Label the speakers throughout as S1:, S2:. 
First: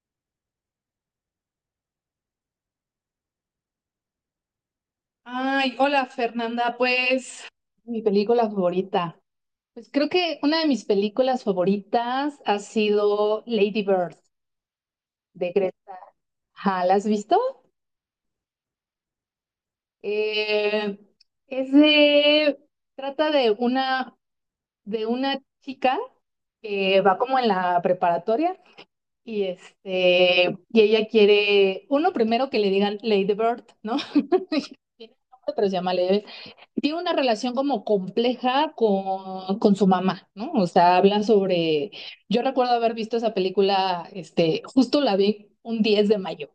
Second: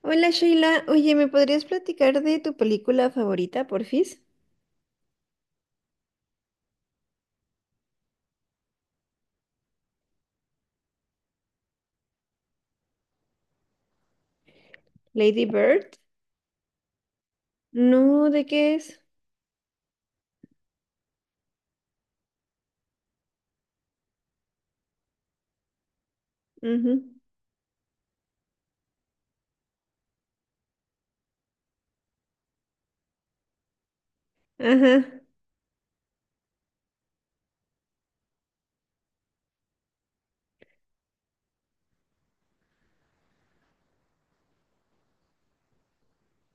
S1: Hola Sheila, oye, ¿me podrías platicar de tu película favorita, porfis?
S2: Ay, hola Fernanda, pues mi película favorita. Pues creo que una de mis películas favoritas ha sido Lady Bird
S1: Lady
S2: de
S1: Bird.
S2: Greta. Ajá, ¿la has visto?
S1: No, ¿de qué es?
S2: Eh, es de, trata de una, chica que
S1: Ujú.
S2: va como en la preparatoria. Y ella quiere, uno primero que le digan Lady Bird, ¿no? Tiene
S1: Ajá,
S2: un nombre, pero se llama Lady. Tiene una relación como compleja con su mamá, ¿no? O sea, habla sobre. Yo recuerdo haber visto esa película, justo la vi un 10 de mayo.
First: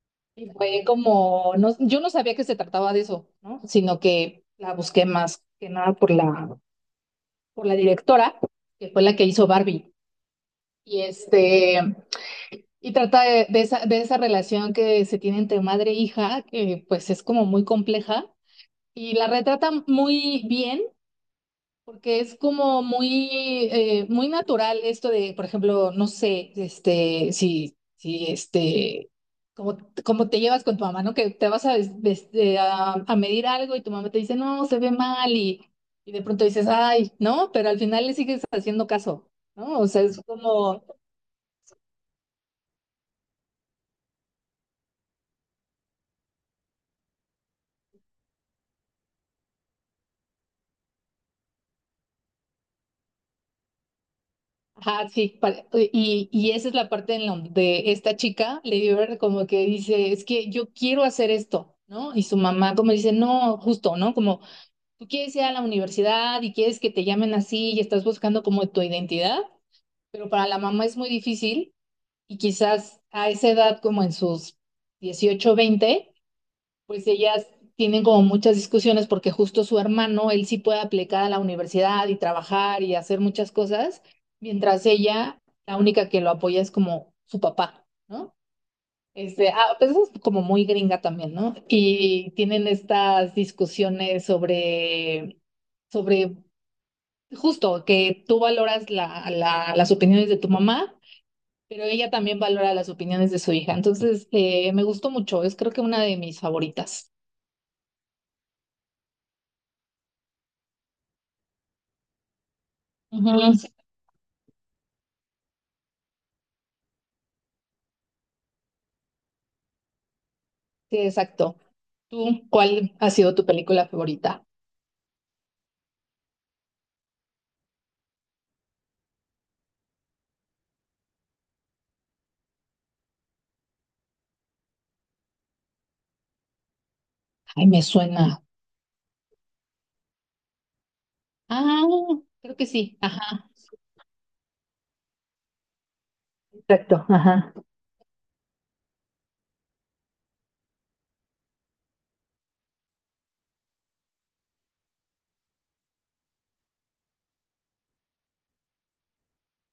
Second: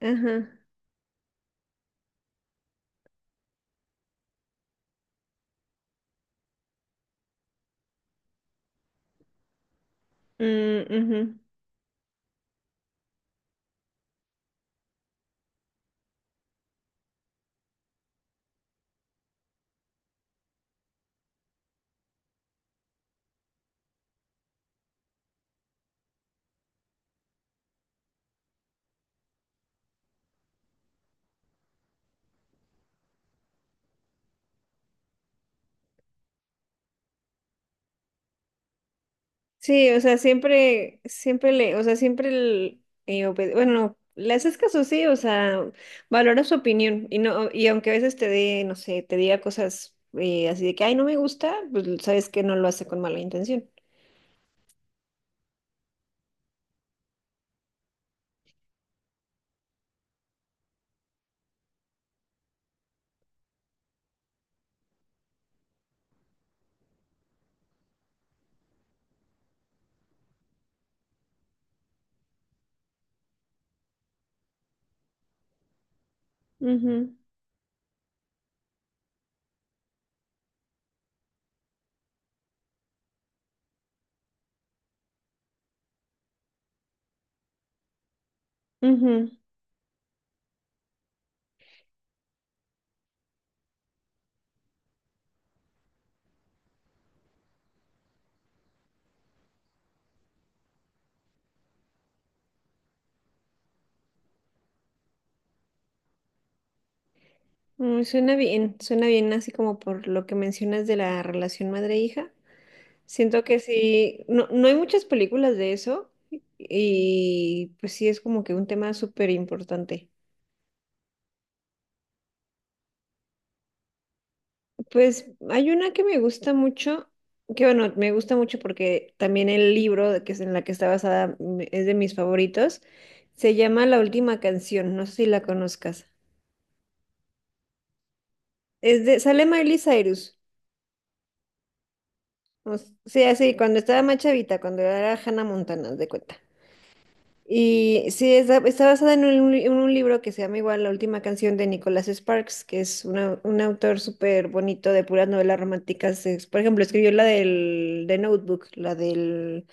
S1: ajá.
S2: Y fue como, no, yo no sabía que se trataba de eso, ¿no? Sino que la busqué más que nada por la directora, que fue la que hizo Barbie.
S1: Mm,
S2: Y
S1: ujú.
S2: este. Y trata de, de esa relación que se tiene entre madre e hija, que pues es como muy compleja, y la retrata muy bien, porque es como muy natural esto de, por ejemplo, no sé, si, como, te llevas con tu mamá, ¿no? Que te vas a, des- des- a medir algo y tu mamá te dice, no, se ve mal, y, de pronto dices, ay, ¿no? Pero al final le sigues haciendo caso, ¿no? O
S1: Sí, o
S2: sea,
S1: sea,
S2: es como...
S1: siempre le, o sea, siempre bueno, le haces caso, sí, o sea, valora su opinión y no, y aunque a veces te dé, no sé, te diga cosas así de que, ay, no me gusta, pues sabes que no lo hace con mala intención.
S2: Ajá, sí, y, esa es la parte de esta chica, Lady Bird, como que dice, es que yo quiero hacer esto, ¿no? Y su mamá como dice, no, justo, ¿no? Como tú quieres ir a la universidad y quieres que te llamen así y estás buscando como tu identidad, pero para la mamá es muy difícil y quizás a esa edad, como en sus 18, 20, pues
S1: Ujú,
S2: ellas tienen como muchas discusiones porque justo su hermano, él sí puede aplicar a la universidad y trabajar y hacer muchas cosas, mientras ella, la única que lo apoya es como su papá, ¿no?
S1: ujú.
S2: Pues eso es como muy gringa también, ¿no? Y tienen estas discusiones sobre justo que tú valoras las opiniones de tu mamá, pero ella también valora las opiniones de su hija. Entonces, me gustó mucho, es creo que una de mis favoritas.
S1: Mm, suena bien, suena bien así como por lo que mencionas de la relación madre-hija. Siento que
S2: Ujú.
S1: sí, no, no hay muchas películas de eso, y pues sí es como que un tema súper importante.
S2: Sí, exacto. ¿Tú cuál ha sido tu película favorita?
S1: Pues hay una que me gusta mucho, que bueno, me gusta mucho porque también el libro de que es en la que está basada es de mis favoritos. Se llama La Última Canción, no sé si la conozcas.
S2: Ay, me suena.
S1: Es de, sale Miley Cyrus.
S2: Ah, creo que
S1: O
S2: sí.
S1: sea,
S2: Ajá.
S1: sí, cuando estaba más chavita, cuando era Hannah Montana, haz de cuenta.
S2: Exacto. Ajá.
S1: Y sí, está basada en un, en un libro que se llama igual La Última Canción de Nicholas Sparks, que es un autor súper bonito de puras novelas románticas. Por ejemplo, escribió la del de Notebook, la del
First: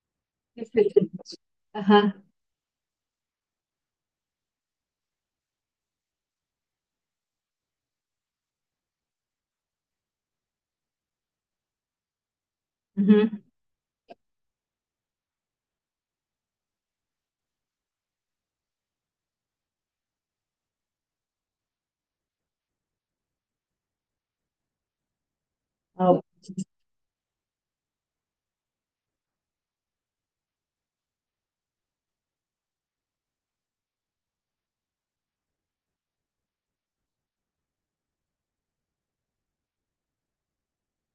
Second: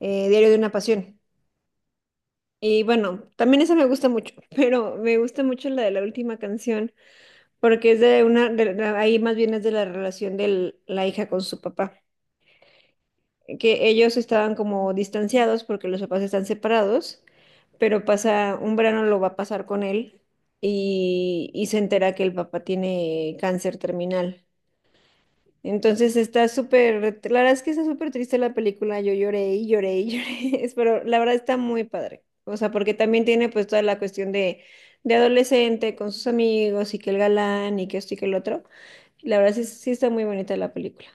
S1: Diario de
S2: Sí,
S1: una
S2: sí,
S1: Pasión.
S2: sí. Ajá.
S1: Y bueno, también esa me gusta mucho, pero me gusta mucho la de La Última Canción, porque es de una, ahí más bien es de la relación de la hija con su papá.
S2: Ujú.
S1: Que ellos estaban como distanciados porque los papás están separados, pero pasa, un verano lo va a pasar con él, y se entera que el papá tiene cáncer terminal. Entonces
S2: Ah.
S1: está súper, la verdad es que está súper triste la película, yo lloré y lloré y lloré, pero la verdad está muy padre, o sea, porque también tiene pues toda la cuestión de adolescente con sus amigos y que el galán y que esto y que el otro. La verdad sí, sí está muy bonita la película.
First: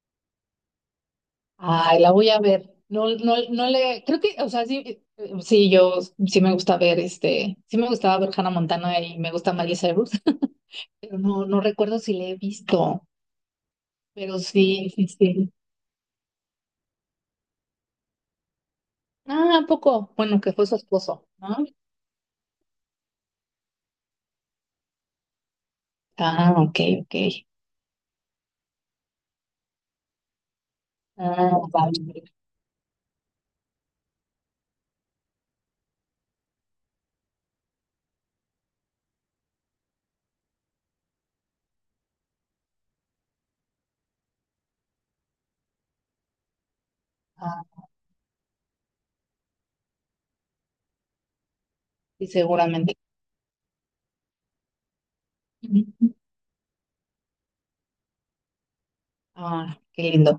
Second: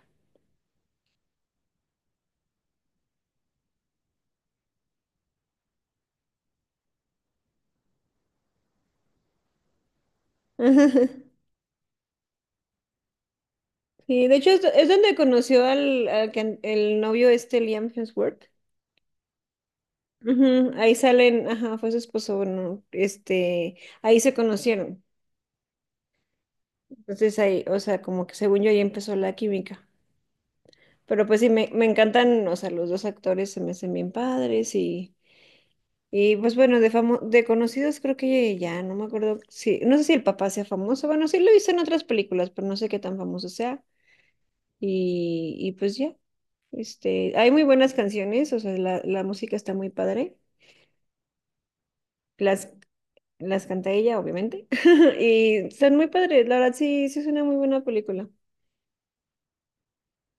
S2: Ay, la voy a ver. No, no, no le, creo que, o sea, sí, sí, yo sí me gusta ver sí me gustaba ver Hannah Montana y me gusta Miley Cyrus. Pero no, no recuerdo si le he visto,
S1: Sí, de
S2: pero
S1: hecho es
S2: sí, sí,
S1: donde
S2: sí.
S1: conoció al, el novio este Liam Hemsworth.
S2: Ah, ¿a poco? Bueno, que fue
S1: Ujú,
S2: su
S1: ahí
S2: esposo,
S1: salen,
S2: ¿no?
S1: ajá, fue su esposo, bueno, este, ahí se conocieron.
S2: Ah, ok, ok.
S1: Entonces ahí, o sea, como que según yo ahí empezó la química. Pero pues sí,
S2: Ah,
S1: me
S2: vale.
S1: encantan, o sea, los dos actores se me hacen bien padres y pues bueno, de conocidos creo que ya, no me acuerdo si, no sé si el papá sea famoso, bueno, sí lo hizo en otras películas, pero no sé qué tan famoso sea. Y pues ya. Este, hay muy
S2: Ah,
S1: buenas canciones, o sea, la música está muy padre.
S2: y
S1: Las,
S2: seguramente.
S1: las canta ella, obviamente. Y están muy padres, la verdad sí, sí es una muy buena película.
S2: Ah, qué lindo.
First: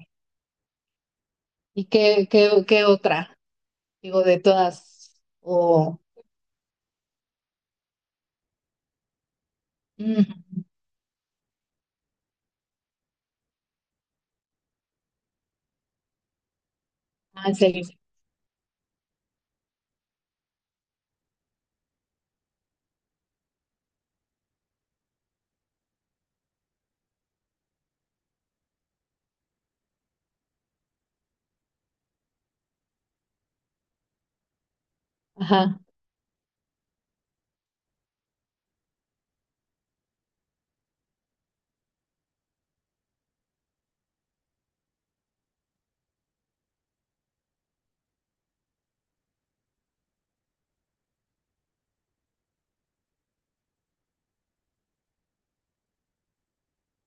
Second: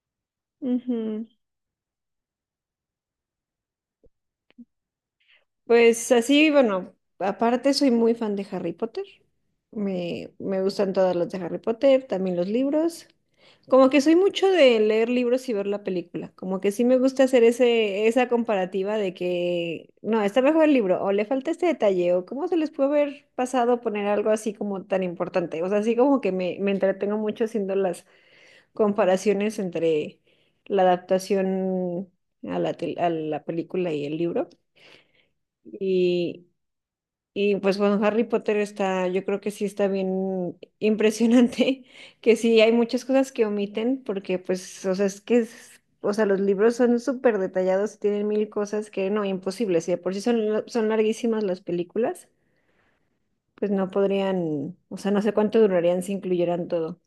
S1: Ujú.
S2: ¿Y qué, qué otra? Digo, de todas, o...
S1: Pues así, bueno, aparte soy muy fan de Harry Potter.
S2: Mm,
S1: Me gustan todas las de Harry Potter, también los libros. Como que soy mucho de leer libros y ver la película. Como que sí me gusta hacer
S2: ah, en serio.
S1: ese, esa comparativa de que, no, está mejor el libro, o le falta este detalle, o cómo se les puede haber pasado poner algo así como tan importante. O sea, así como que me entretengo mucho haciendo las comparaciones entre la adaptación a a la película y el libro.
S2: Ajá.
S1: y y pues bueno, Harry Potter está, yo creo que sí está bien impresionante, que sí hay muchas cosas que omiten, porque pues, o sea, es que, o sea, los libros son súper detallados, tienen mil cosas que no, imposibles, y de por sí son, son larguísimas las películas, pues no podrían, o sea, no sé cuánto durarían si incluyeran todo.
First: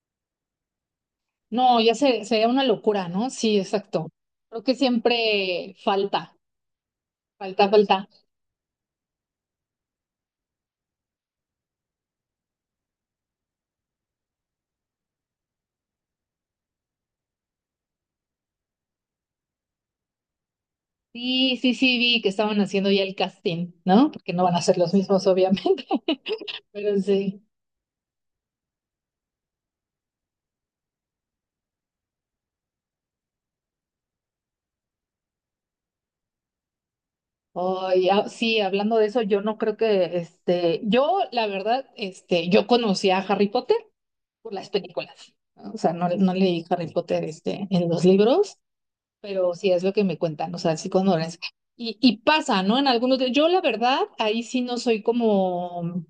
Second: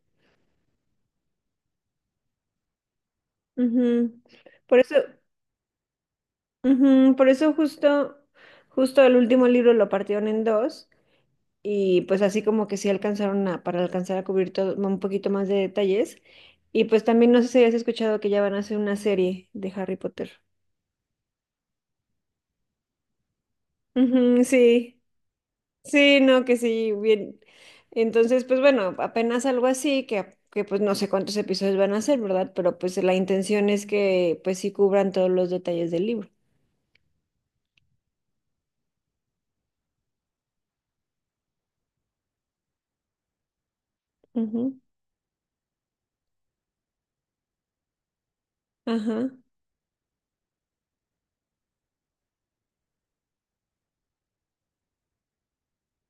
S2: No, ya se, sería una locura, ¿no? Sí, exacto.
S1: Ujú.
S2: Creo que
S1: Por eso,
S2: siempre falta,
S1: ujú, por eso
S2: falta, falta.
S1: justo, justo el último libro lo partieron en dos, y pues así como que sí alcanzaron a, para alcanzar a cubrir todo, un poquito más de detalles. Y pues también no sé si has escuchado que ya van a hacer una serie de Harry Potter.
S2: Sí, sí, sí, vi que estaban haciendo ya el casting, ¿no? Porque no
S1: Ujú,
S2: van a ser los
S1: sí,
S2: mismos, obviamente,
S1: sí, no, que sí,
S2: pero
S1: bien.
S2: sí.
S1: Entonces, pues bueno, apenas algo así, que pues no sé cuántos episodios van a hacer, ¿verdad? Pero pues la intención es que pues sí cubran todos los detalles del libro.
S2: Ay, ah, sí, hablando de eso, yo no creo que, yo, la verdad, yo conocí a Harry Potter por las
S1: Ujú,
S2: películas, ¿no? O sea, no, no leí Harry Potter en los libros,
S1: ajá,
S2: pero sí es lo que me cuentan, o sea, sí cuando y, pasa, ¿no? En algunos de... Yo, la verdad, ahí sí no soy como...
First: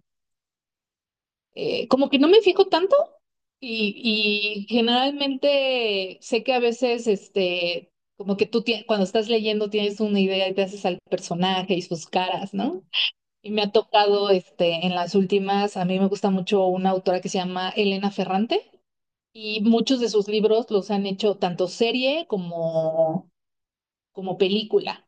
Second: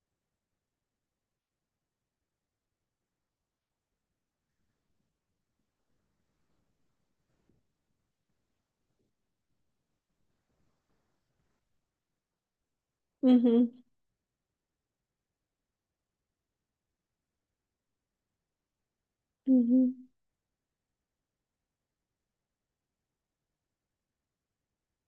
S2: como que no me fijo tanto y, generalmente sé que a veces, como que tú cuando estás leyendo tienes una idea y te haces al personaje y sus caras, ¿no? Y me
S1: ujú,
S2: ha tocado, en las últimas, a mí me gusta mucho una autora que se llama Elena Ferrante, y
S1: ujú,
S2: muchos de sus libros los han hecho tanto serie como, película.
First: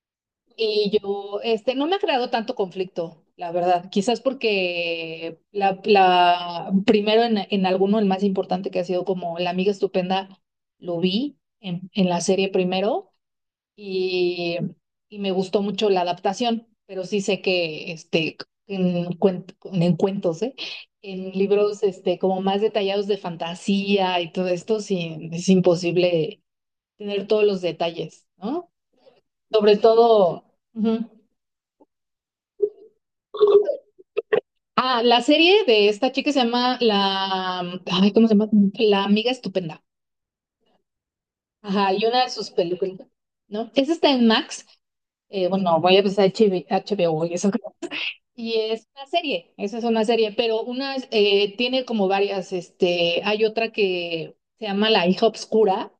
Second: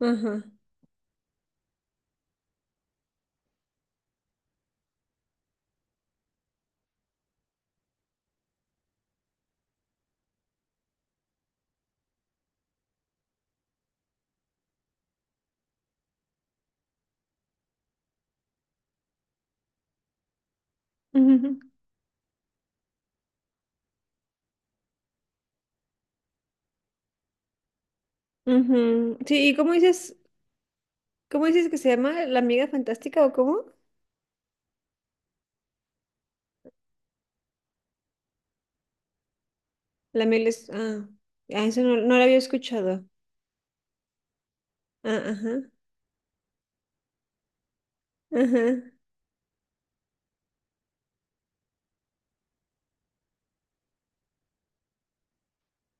S1: ajá.
S2: Y yo, no me ha creado tanto conflicto, la verdad. Quizás porque primero en, alguno, el más importante que ha sido como La Amiga Estupenda, lo vi en, la serie primero, y, me gustó mucho la adaptación, pero sí sé que en, en cuentos, ¿eh? En
S1: Ujú.
S2: libros, como más detallados de fantasía y todo esto, sí, es imposible tener todos los detalles, ¿no?
S1: Ujú. Sí, ¿y
S2: Sobre todo... Ujú.
S1: cómo dices que se llama? ¿La amiga fantástica o cómo?
S2: Ah, la serie de esta chica se llama la... Ay, ¿cómo se llama? La Amiga Estupenda.
S1: La miel es... Ah, ah, eso
S2: Ajá,
S1: no,
S2: y
S1: no lo
S2: una de
S1: había
S2: sus películas,
S1: escuchado.
S2: ¿no? Esa está en Max.
S1: Ah, ajá,
S2: Bueno, voy a empezar H B O y eso. Y es
S1: ajá,
S2: una serie, esa es una serie, pero una tiene como varias, hay otra que se llama La Hija Obscura,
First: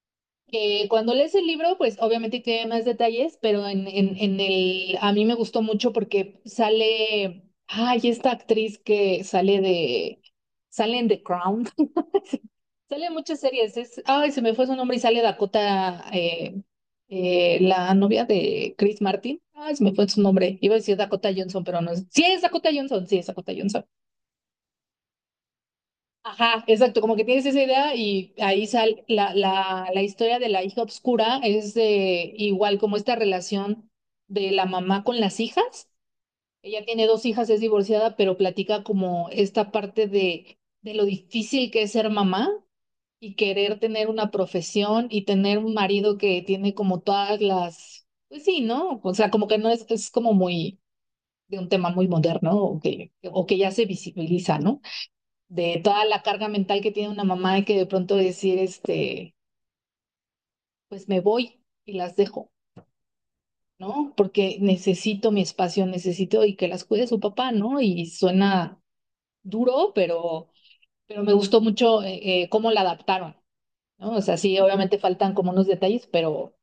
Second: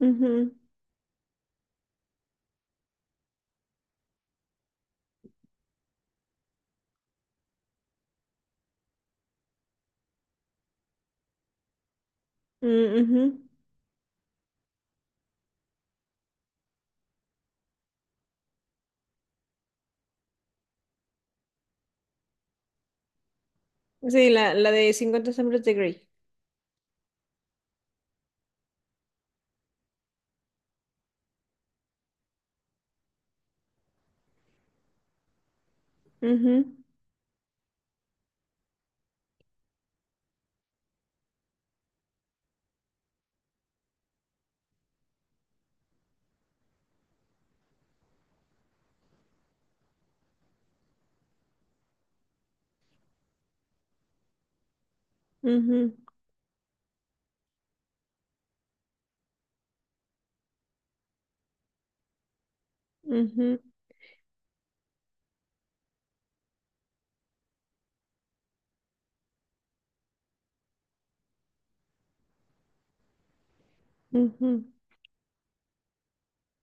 S1: ujú,
S2: que cuando lees el libro, pues obviamente tiene más detalles, pero en el, a mí me gustó mucho porque sale, ay, esta actriz que sale de, sale en The Crown.
S1: mm,
S2: Sale en
S1: ujú.
S2: muchas series. Es, ay, se me fue su nombre y sale Dakota, la novia de Chris Martin. Ay, se me fue su nombre. Iba a decir Dakota Johnson, pero no es. Sí, es Dakota Johnson, sí, es Dakota Johnson.
S1: Sí, la de 50 sombras de Grey.
S2: Ajá, exacto. Como que tienes esa idea y ahí sale la historia de la hija obscura. Es igual como esta relación de la mamá con las hijas.
S1: Ujú,
S2: Ella tiene dos hijas, es divorciada, pero platica como esta parte de lo difícil que es ser mamá y querer tener una profesión y tener un marido que tiene como todas las, pues sí, ¿no? O sea, como que no es, es como muy de un tema muy moderno o que, ya se visibiliza, ¿no?
S1: ujú,
S2: De toda la carga mental que tiene una mamá y que de pronto decir, pues me voy y las dejo,
S1: ujú,
S2: ¿no? Porque necesito mi espacio, necesito y que las cuide su papá, ¿no? Y suena duro, pero me gustó mucho cómo la adaptaron, ¿no? O sea, sí,
S1: ujú,
S2: obviamente faltan como unos detalles, pero...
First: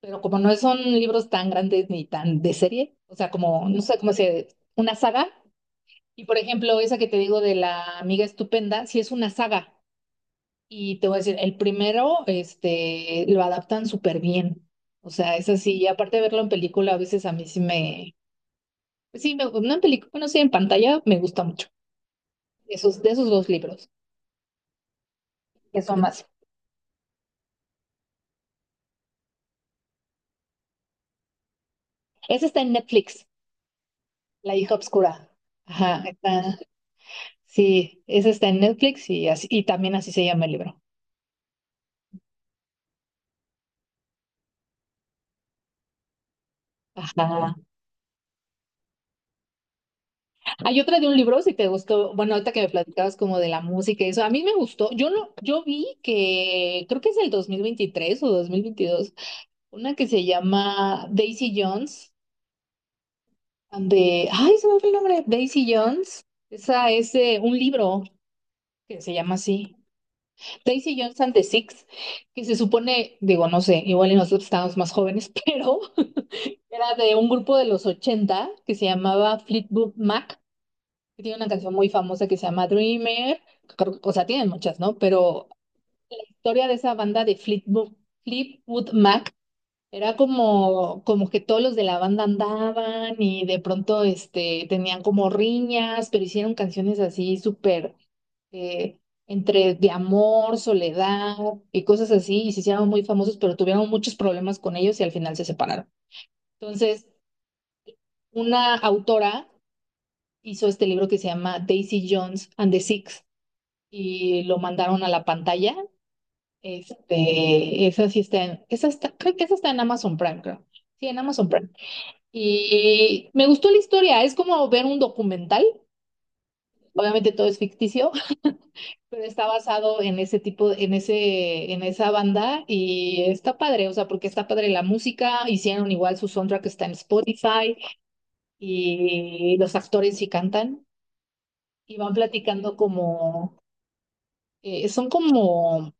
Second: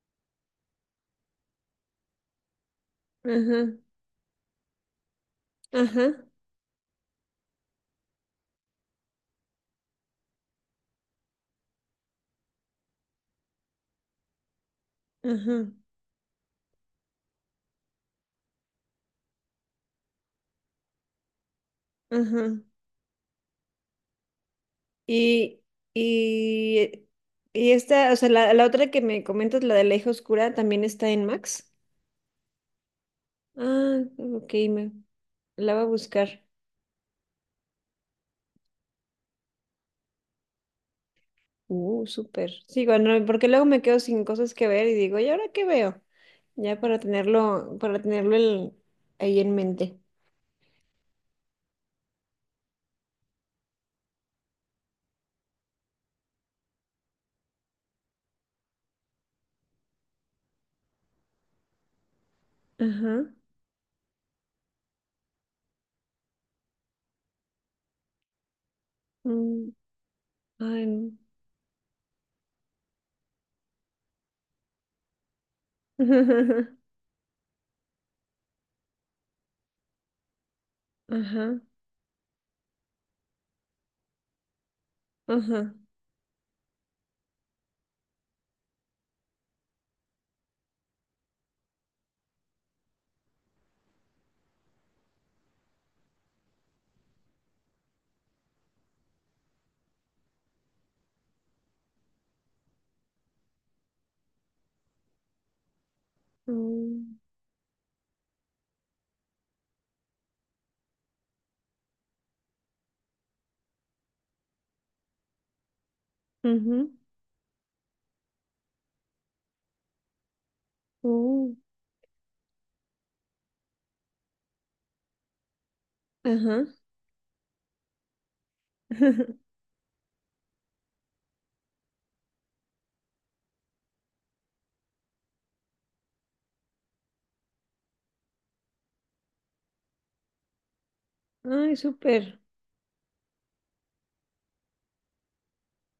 S2: Pero como no son libros tan grandes ni tan de serie, o sea, como, no
S1: ajá,
S2: sé cómo se, una saga.
S1: ajá,
S2: Y por ejemplo, esa que te digo de La Amiga Estupenda, sí es una saga. Y te voy a decir, el primero, lo adaptan súper bien. O sea, es
S1: ajá,
S2: así. Y aparte de verlo en película, a veces a mí sí me, pues sí, me, no en película, bueno, sí, en pantalla me gusta mucho.
S1: ajá.
S2: Esos, de esos dos libros,
S1: Y,
S2: que son más.
S1: y, y esta, o sea, la otra que me comentas, la de la hija oscura, también está en Max.
S2: Ese está en Netflix,
S1: Ah, ok,
S2: La Hija
S1: me,
S2: Oscura.
S1: la voy a
S2: Ajá,
S1: buscar.
S2: está. Sí, ese está en Netflix, y así, y también así se llama el libro.
S1: Súper. Sí, bueno, porque luego me quedo sin cosas que ver y digo, ¿y ahora qué veo? Ya para
S2: Ajá.
S1: tenerlo, ahí en mente.
S2: Hay otra de un libro, si te gustó, bueno, ahorita que me platicabas como de la música y eso, a mí me gustó, yo no, yo vi que creo que es el 2023 o 2022, una que se llama Daisy Jones,
S1: Ajá.
S2: ay, se me fue el nombre, Daisy Jones, esa es un libro que se llama
S1: Mm,
S2: así,
S1: ay,
S2: Daisy
S1: no.
S2: Jones and the Six, que se supone, digo, no sé, igual y nosotros estábamos más jóvenes, pero era de un grupo de los 80 que se llamaba Fleetwood Mac. Tiene una
S1: Ajá.
S2: canción muy famosa que se llama Dreamer. O sea, tienen muchas, ¿no? Pero
S1: Ajá.
S2: la historia de esa banda de Fleetwood Mac era como, como que todos los de la banda andaban y de pronto tenían como riñas, pero hicieron canciones así súper eh, entre de amor, soledad y cosas así. Y se hicieron muy famosos, pero tuvieron muchos problemas con ellos y al final se separaron. Entonces,
S1: Mm,
S2: una autora hizo este libro que se llama Daisy Jones and the Six y lo mandaron a la pantalla.
S1: ujú,
S2: Esa sí está en, esa está, creo que esa está en Amazon Prime, creo. Sí, en Amazon
S1: uh,
S2: Prime. Y me gustó la historia, es como ver un documental.
S1: ajá.
S2: Obviamente todo es ficticio, pero está basado en ese tipo, en ese, en esa banda y está padre, o sea, porque está padre la música, hicieron igual su soundtrack está en Spotify, y los actores sí cantan
S1: Ay,
S2: y van
S1: súper.
S2: platicando como, son como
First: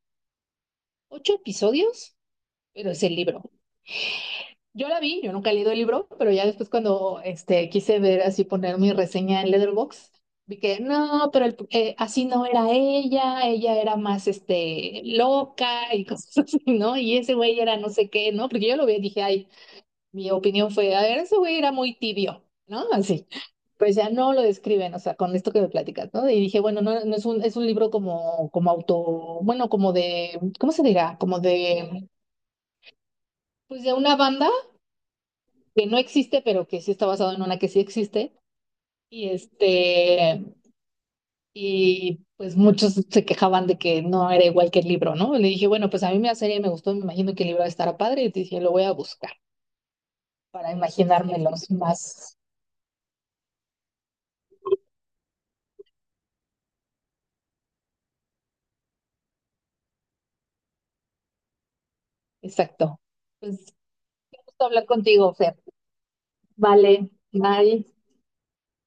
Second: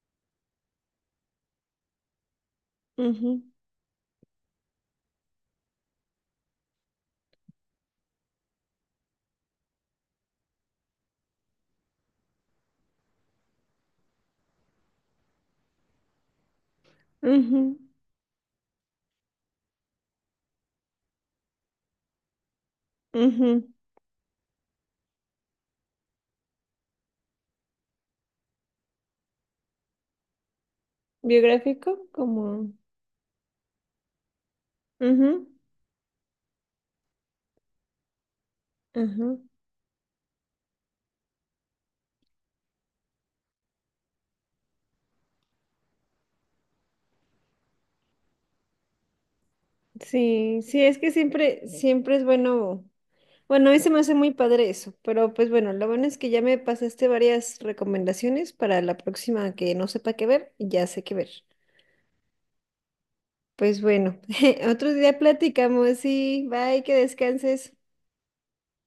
S2: ocho episodios, pero es el
S1: Ujú,
S2: libro. Yo la vi, yo nunca he leído el libro, pero ya después cuando quise ver así poner mi reseña en Letterboxd, vi que no, pero así no era ella, ella era más loca y cosas así, ¿no? Y ese güey
S1: ujú,
S2: era no sé qué, ¿no? Porque yo lo vi y dije, ay, mi opinión fue, a ver, ese güey era muy tibio, ¿no? Así,
S1: ujú.
S2: pues ya no lo describen, o sea, con esto que me platicas, ¿no? Y dije, bueno, no, no es un, es un libro como, como auto, bueno, como de, ¿cómo se dirá? Como
S1: Biográfico,
S2: de...
S1: como.
S2: Pues de una banda
S1: Ujú,
S2: que no existe, pero que sí está basado en una que sí existe. Y
S1: ajá.
S2: este, y pues muchos se quejaban de que no era igual que el libro, ¿no? Le dije, bueno, pues a mí la serie me gustó, me imagino que el libro estará padre, y te dije, lo voy a buscar
S1: Sí,
S2: para
S1: sí, es que siempre,
S2: imaginármelos
S1: siempre es
S2: más
S1: bueno. Bueno, a mí se me hace muy padre eso, pero pues bueno, lo bueno es que ya me pasaste varias recomendaciones para la próxima que no sepa qué ver, ya sé qué ver.
S2: exacto. Pues,
S1: Pues bueno,
S2: qué gusto hablar
S1: otro día
S2: contigo, Fer.
S1: platicamos y bye, que
S2: Vale,
S1: descanses.
S2: bye.